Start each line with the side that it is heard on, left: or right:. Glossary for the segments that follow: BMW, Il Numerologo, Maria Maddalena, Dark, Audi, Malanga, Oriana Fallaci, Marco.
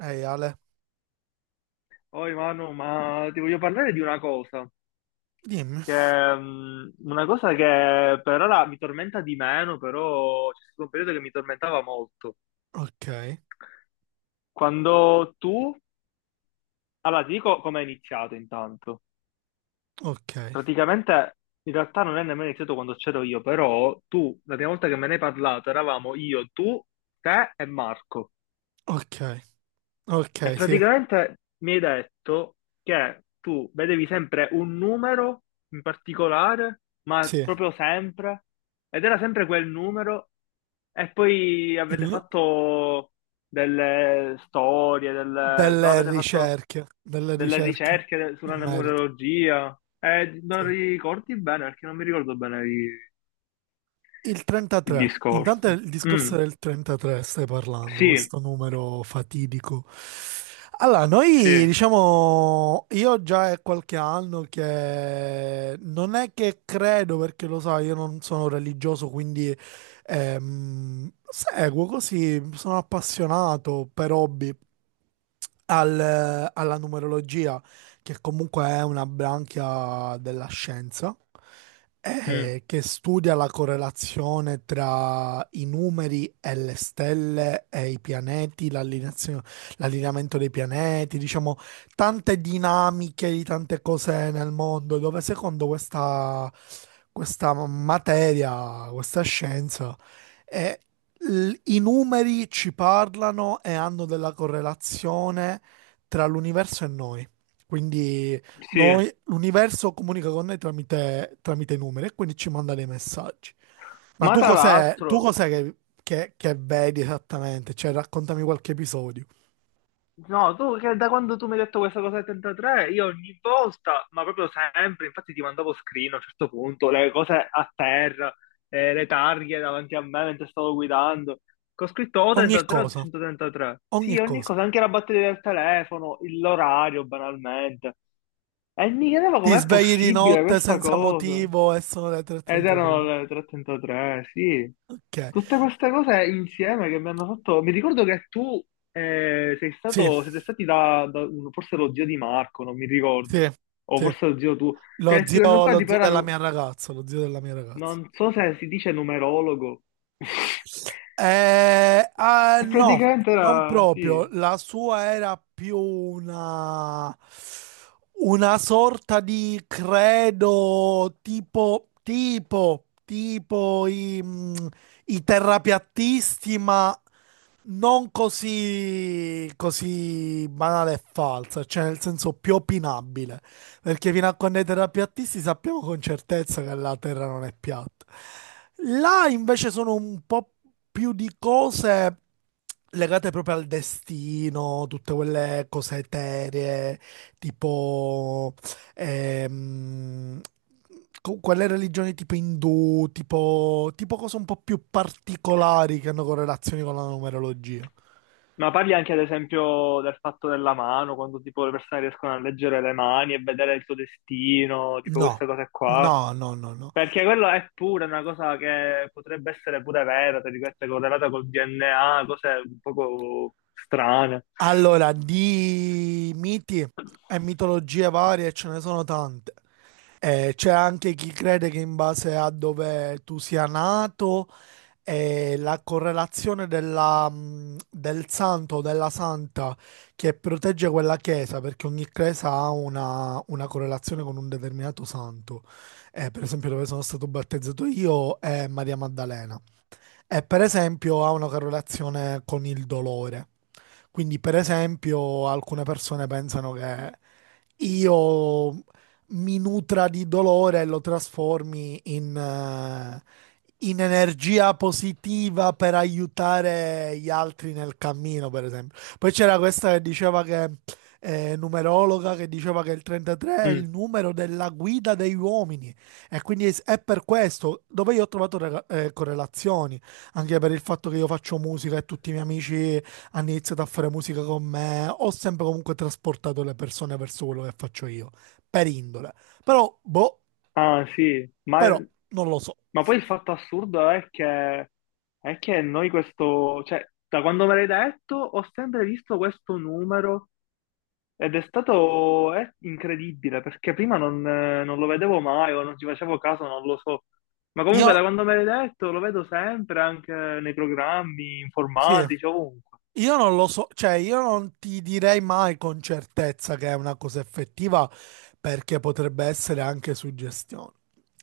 right: Ehi Ale,
left: Oi Manu, ma ti voglio parlare di una cosa
right: dimmi.
left: che, è una cosa che per ora mi tormenta di meno, però c'è stato un periodo che mi tormentava molto.
right: Ok,
left: Quando tu, allora ti dico come è iniziato intanto.
right: ok,
left: Praticamente in realtà non è nemmeno iniziato quando c'ero io, però tu, la prima volta che me ne hai parlato, eravamo io, tu, te e Marco.
right: ok,
left: E
right: ok, sì,
left: praticamente mi hai detto che tu vedevi sempre un numero in particolare, ma
right: sì.
left: proprio sempre, ed era sempre quel numero, e poi avete
right: Il-
left: fatto delle storie, delle, no, avete fatto
right: Delle
left: delle
right: ricerche
left: ricerche sulla
right: in merito.
left: numerologia, e non
right: Sì.
left: ricordi bene, perché non mi ricordo bene
right: Il
left: il,
right: 33. Intanto
left: discorso.
right: il
left: Mm,
right: discorso del 33 stai parlando,
left: sì,
right: questo numero fatidico. Allora, noi
left: sì,
right: diciamo, io già è qualche anno che non è che credo, perché lo sai, io non sono religioso, quindi seguo così, sono appassionato per hobby alla numerologia che comunque è una branchia della scienza,
left: mm,
right: che studia la correlazione tra i numeri e le stelle e i pianeti, l'allineamento dei pianeti, diciamo, tante dinamiche di tante cose nel mondo, dove secondo questa materia, questa scienza, eh, i numeri ci parlano e hanno della correlazione tra l'universo e noi. Quindi
left: sì.
right: noi, l'universo comunica con noi tramite i numeri e quindi ci manda dei messaggi. Ma
left: Ma
right: tu
left: tra
right: cos'è, tu
left: l'altro...
right: cos'è che vedi esattamente? Cioè, raccontami qualche episodio.
left: No, tu che da quando tu mi hai detto questa cosa del 33, io ogni volta, ma proprio sempre, infatti ti mandavo screen a un certo punto, le cose a terra, le targhe davanti a me mentre stavo guidando, che ho scritto o
right: Ogni
left: 33 o
right: cosa,
left: 133. Sì,
right: ogni
left: ogni
right: cosa.
left: cosa, anche la batteria del telefono, l'orario banalmente. E mi chiedevo
right: Ti
left: com'è
right: svegli di
left: possibile
right: notte
left: questa
right: senza
left: cosa.
right: motivo e sono le
left: Ed erano
right: 3.33.
left: le 3:33, sì.
right: Ok,
left: Tutte queste cose insieme che mi hanno fatto... Mi ricordo che tu sei
right: sì,
left: stato, siete stati da, da forse lo zio di Marco, non mi ricordo,
right: sì,
left: o
right: sì.
left: forse lo zio tu, che questo qua
right: Lo
left: tipo
right: zio
left: era,
right: della mia ragazza, lo zio della mia ragazza.
left: non so se si dice numerologo,
right: Ah,
left: e
right: no,
left: praticamente
right: non
left: era, sì.
right: proprio. La sua era più una sorta di credo tipo i terrapiattisti, ma non così banale e falsa, cioè nel senso più opinabile. Perché fino a quando i terrapiattisti sappiamo con certezza che la Terra non è piatta. Là invece sono un po' più di cose legate proprio al destino, tutte quelle cose eteree, tipo ehm, quelle religioni tipo indù, tipo cose un po' più particolari che hanno correlazioni con la numerologia.
left: Ma parli anche ad esempio del fatto della mano, quando tipo le persone riescono a leggere le mani e vedere il tuo destino, tipo
right: No,
left: queste cose qua.
right: no, no, no, no.
left: Perché quello è pure una cosa che potrebbe essere pure vera, tra virgolette, correlata col DNA, cose un poco strane.
right: Allora, di miti e mitologie varie ce ne sono tante. C'è anche chi crede che in base a dove tu sia nato, la correlazione del santo o della santa che protegge quella chiesa, perché ogni chiesa ha una correlazione con un determinato santo. Per esempio, dove sono stato battezzato io è Maria Maddalena. E per esempio ha una correlazione con il dolore. Quindi, per esempio, alcune persone pensano che io mi nutra di dolore e lo trasformi in energia positiva per aiutare gli altri nel cammino, per esempio. Poi c'era questa numerologa, che diceva che il 33 è
left: Mm.
right: il numero della guida degli uomini e quindi è per questo dove io ho trovato correlazioni, anche per il fatto che io faccio musica e tutti i miei amici hanno iniziato a fare musica con me, ho sempre comunque trasportato le persone verso quello che faccio io, per indole. Però, boh,
left: Ah, sì,
right: però non lo so.
left: ma poi il fatto assurdo è che noi questo, cioè, da quando me l'hai detto, ho sempre visto questo numero ed è stato, è incredibile, perché prima non, non lo vedevo mai o non ci facevo caso, non lo so. Ma comunque
right: Io,
left: da quando me l'hai detto lo vedo sempre anche nei programmi
right: sì,
left: informatici, ovunque.
right: io non lo so, cioè io non ti direi mai con certezza che è una cosa effettiva perché potrebbe essere anche suggestione.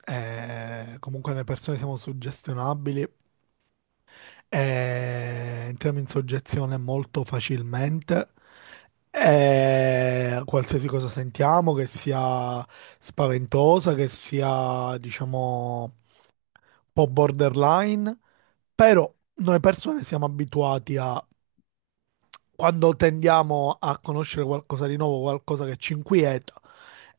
right: Comunque le persone siamo suggestionabili. E entriamo in soggezione molto facilmente. E qualsiasi cosa sentiamo, che sia spaventosa, che sia, diciamo, un po' borderline, però noi persone siamo abituati a, quando tendiamo a conoscere qualcosa di nuovo, qualcosa che ci inquieta,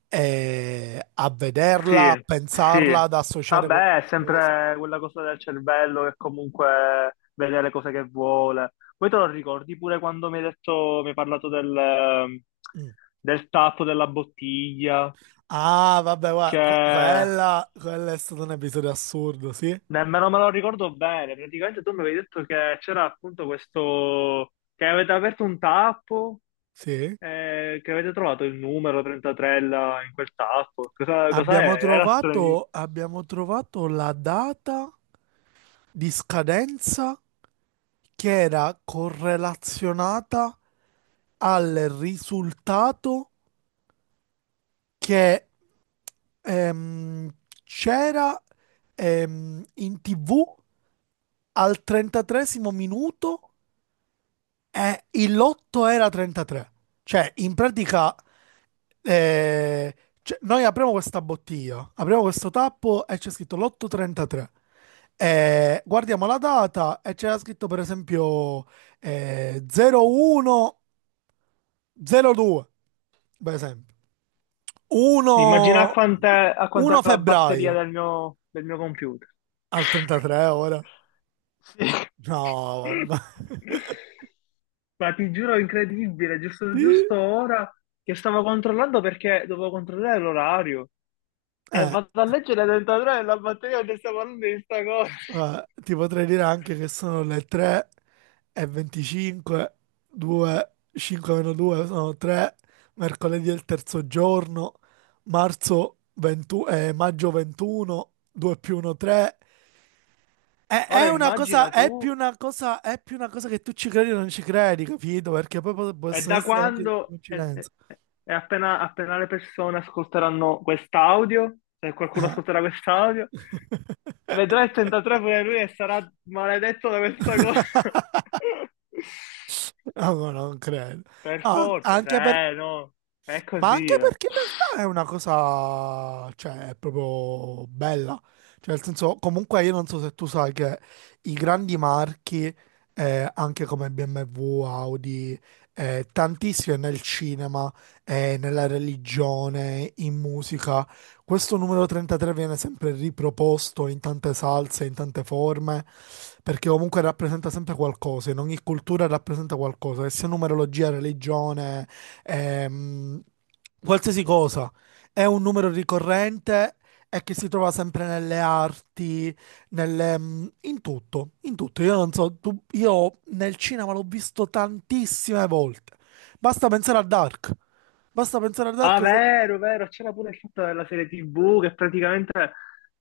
right: a vederla, a
left: Sì,
right: pensarla,
left: sì.
right: ad associare
left: Vabbè, è
right: qualcosa.
left: sempre quella cosa del cervello che comunque vede le cose che vuole. Poi te lo ricordi pure quando mi hai detto, mi hai parlato del,
right: Mm.
left: del tappo della bottiglia,
right: Ah, vabbè,
left: che
right: guarda, quello è stato un episodio assurdo, sì?
left: nemmeno me lo ricordo bene. Praticamente tu mi avevi detto che c'era appunto questo, che avete aperto un tappo,
right: Sì.
left: che avete trovato il numero 33 là in quel tappo. Cosa, cos'è?
right: Abbiamo
left: Era stranissimo.
right: trovato, abbiamo trovato la data di scadenza che era correlazionata al risultato che ehm, c'era in TV al 33 minuto, il lotto era 33. Cioè, in pratica, eh, cioè, noi apriamo questa bottiglia, apriamo questo tappo e c'è scritto lotto 33. Guardiamo la data e c'era scritto, per esempio, 01 02, per esempio.
left: Immagina
right: 1,
left: quant'è, a quant'è
right: 1
left: la batteria
right: febbraio
left: del mio computer.
right: al 33 ora.
left: Sì.
right: No, vabbè.
left: Ma ti giuro, è incredibile, giusto,
right: Sì.
left: giusto ora che stavo controllando perché dovevo controllare l'orario e
right: Eh,
left: vado a leggere dentro della batteria che stiamo parlando di sta cosa.
right: Guarda, ti potrei dire anche che sono le 3 e 25, 2, 5 meno 2 sono 3, mercoledì è il terzo giorno, maggio 21, 2 più 1 3. È,
left: Ora
right: è una
left: immagina
right: cosa,
left: tu.
right: è più una cosa, è più una cosa che tu ci credi o non ci credi, capito? Perché poi
left: E
right: possono
left: da
right: essere anche tutte
left: quando,
right: coincidenze.
left: e appena, appena le persone ascolteranno quest'audio, se qualcuno
right: Eh.
left: ascolterà quest'audio, vedrà il 33 pure lui e sarà maledetto da questa cosa.
right: No, no, non credo.
left: Per
right: No,
left: forza,
right: anche per-
left: cioè, no, è
right: Ma
left: così,
right: anche
left: eh.
right: perché in realtà è una cosa, cioè, è proprio bella. Cioè, nel senso, comunque io non so se tu sai che i grandi marchi, anche come BMW, Audi, tantissime nel cinema, nella religione, in musica, questo numero 33 viene sempre riproposto in tante salse, in tante forme, perché comunque rappresenta sempre qualcosa, in ogni cultura rappresenta qualcosa, che sia numerologia, religione ehm, qualsiasi cosa. È un numero ricorrente e che si trova sempre nelle arti, in tutto, in tutto. Io non so, io nel cinema l'ho visto tantissime volte. Basta pensare a Dark. Basta pensare a
left: Ah,
right: Dark.
left: vero, vero, c'era pure il fatto della serie TV che praticamente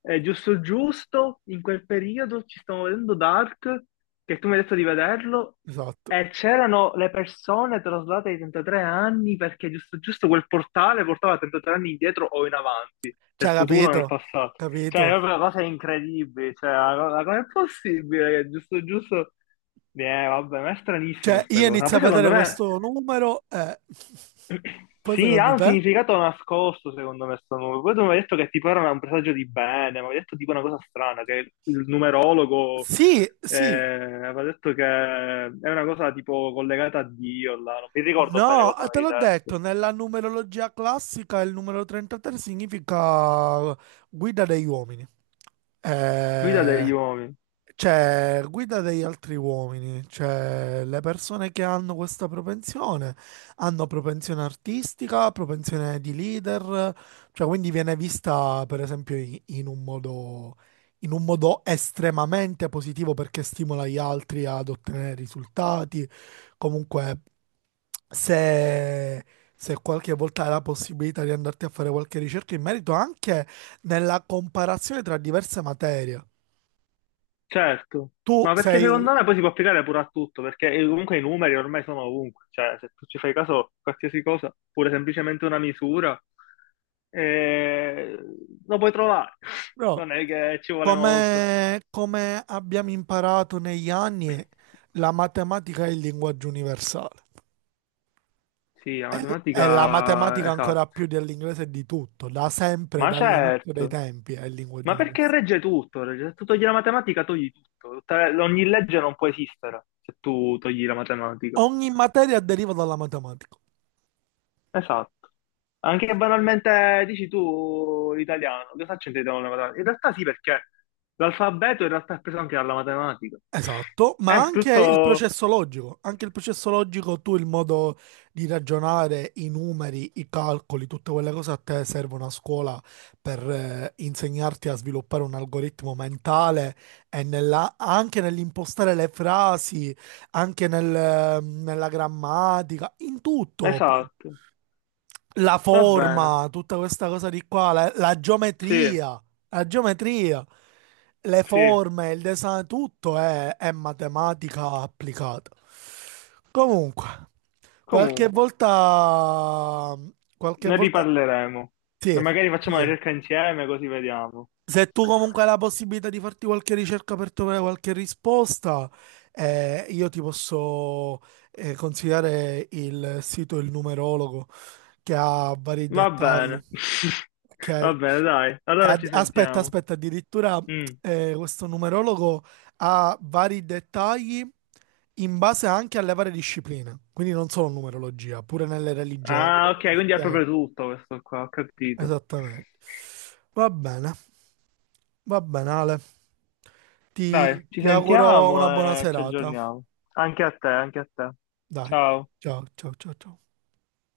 left: è giusto giusto, in quel periodo ci stiamo vedendo Dark, che tu mi hai detto di vederlo,
right: Esatto.
left: e c'erano le persone traslate ai 33 anni perché giusto giusto quel portale portava 33 anni indietro o in avanti, nel
right: Cioè,
left: futuro o nel
right: capito?
left: passato. Cioè, è
right: Capito?
left: proprio una cosa incredibile, cioè, come è possibile che giusto giusto... vabbè, ma è stranissima
right: Cioè,
left: sta
right: io
left: cosa, ma
right: inizio
left: poi
right: a vedere
left: secondo me...
right: questo numero e poi
left: Sì,
right: secondo
left: ha un
right: te?
left: significato nascosto, secondo me, sto numero. Poi tu mi hai detto che tipo era un presagio di bene, mi hai detto tipo una cosa strana, che il numerologo
right: Sì,
left: eh,
right: sì.
left: aveva detto che è una cosa tipo collegata a Dio, là. Non mi ricordo bene
right: No,
left: cosa
right: te
left: mi hai
right: l'ho detto,
left: detto.
right: nella numerologia classica il numero 33 significa guida degli uomini.
left: Guida
right: Eh,
left: degli uomini.
right: cioè guida degli altri uomini, cioè le persone che hanno questa propensione hanno propensione artistica, propensione di leader, cioè quindi viene vista per esempio in un modo, in un modo estremamente positivo perché stimola gli altri ad ottenere risultati. Comunque se, se qualche volta hai la possibilità di andarti a fare qualche ricerca in merito anche nella comparazione tra diverse materie.
left: Certo,
right: Tu
left: ma perché
right: sei,
left: secondo me poi si può applicare pure a tutto, perché comunque i numeri ormai sono ovunque, cioè se tu ci fai caso, qualsiasi cosa, pure semplicemente una misura, eh, lo puoi trovare,
right: no,
left: non è che ci vuole molto.
right: come abbiamo imparato negli anni, la matematica è il linguaggio universale.
left: Sì, la
right: È, è la
left: matematica,
right: matematica
left: esatto,
right: ancora più dell'inglese e di tutto, da sempre,
left: ma
right: dall'inizio dei
left: certo,
right: tempi, è il linguaggio
left: ma perché
right: universale.
left: regge tutto? Se tu togli la matematica, togli tutto. Ogni legge non può esistere se tu togli la matematica.
right: Ogni materia deriva dalla matematica.
left: Esatto. Anche banalmente dici tu l'italiano, cosa c'entriamo con la matematica? In realtà sì, perché l'alfabeto in realtà è preso anche dalla matematica.
right: Esatto, ma
left: È
right: anche il
left: tutto
right: processo logico, anche il processo logico, tu il modo di ragionare, i numeri, i calcoli, tutte quelle cose a te serve una scuola per insegnarti a sviluppare un algoritmo mentale e anche nell'impostare le frasi, anche nella grammatica, in tutto
left: esatto.
right: la
left: Va bene.
right: forma, tutta questa cosa di qua, la
left: Sì,
right: geometria, la geometria, le
left: sì.
right: forme, il design, tutto è matematica applicata. Comunque, qualche
left: Comunque,
right: volta, qualche
left: ne
right: volta,
left: riparleremo. E
right: sì,
left: magari facciamo una
right: sì,
left: ricerca insieme così vediamo.
right: se tu comunque hai la possibilità di farti qualche ricerca per trovare qualche risposta, io ti posso consigliare il sito Il Numerologo che ha vari
left: Va bene.
right: dettagli. Ok?
left: Va
right: E
left: bene, dai. Allora ci
right: aspetta,
left: sentiamo.
right: aspetta, addirittura
left: Mm.
right: questo numerologo ha vari dettagli in base anche alle varie discipline, quindi non solo numerologia, pure nelle religioni,
left: Ah, ok,
right: proprio ti
left: quindi è
right: spiega
left: proprio tutto questo qua, ho capito.
right: esattamente. Va bene. Va bene, Ale.
left: Dai,
right: Ti,
left: ci
right: ti auguro una
left: sentiamo
right: buona
left: e ci
right: serata.
left: aggiorniamo. Anche a te, anche a te.
right: Dai,
left: Ciao.
right: ciao, ciao, ciao, ciao.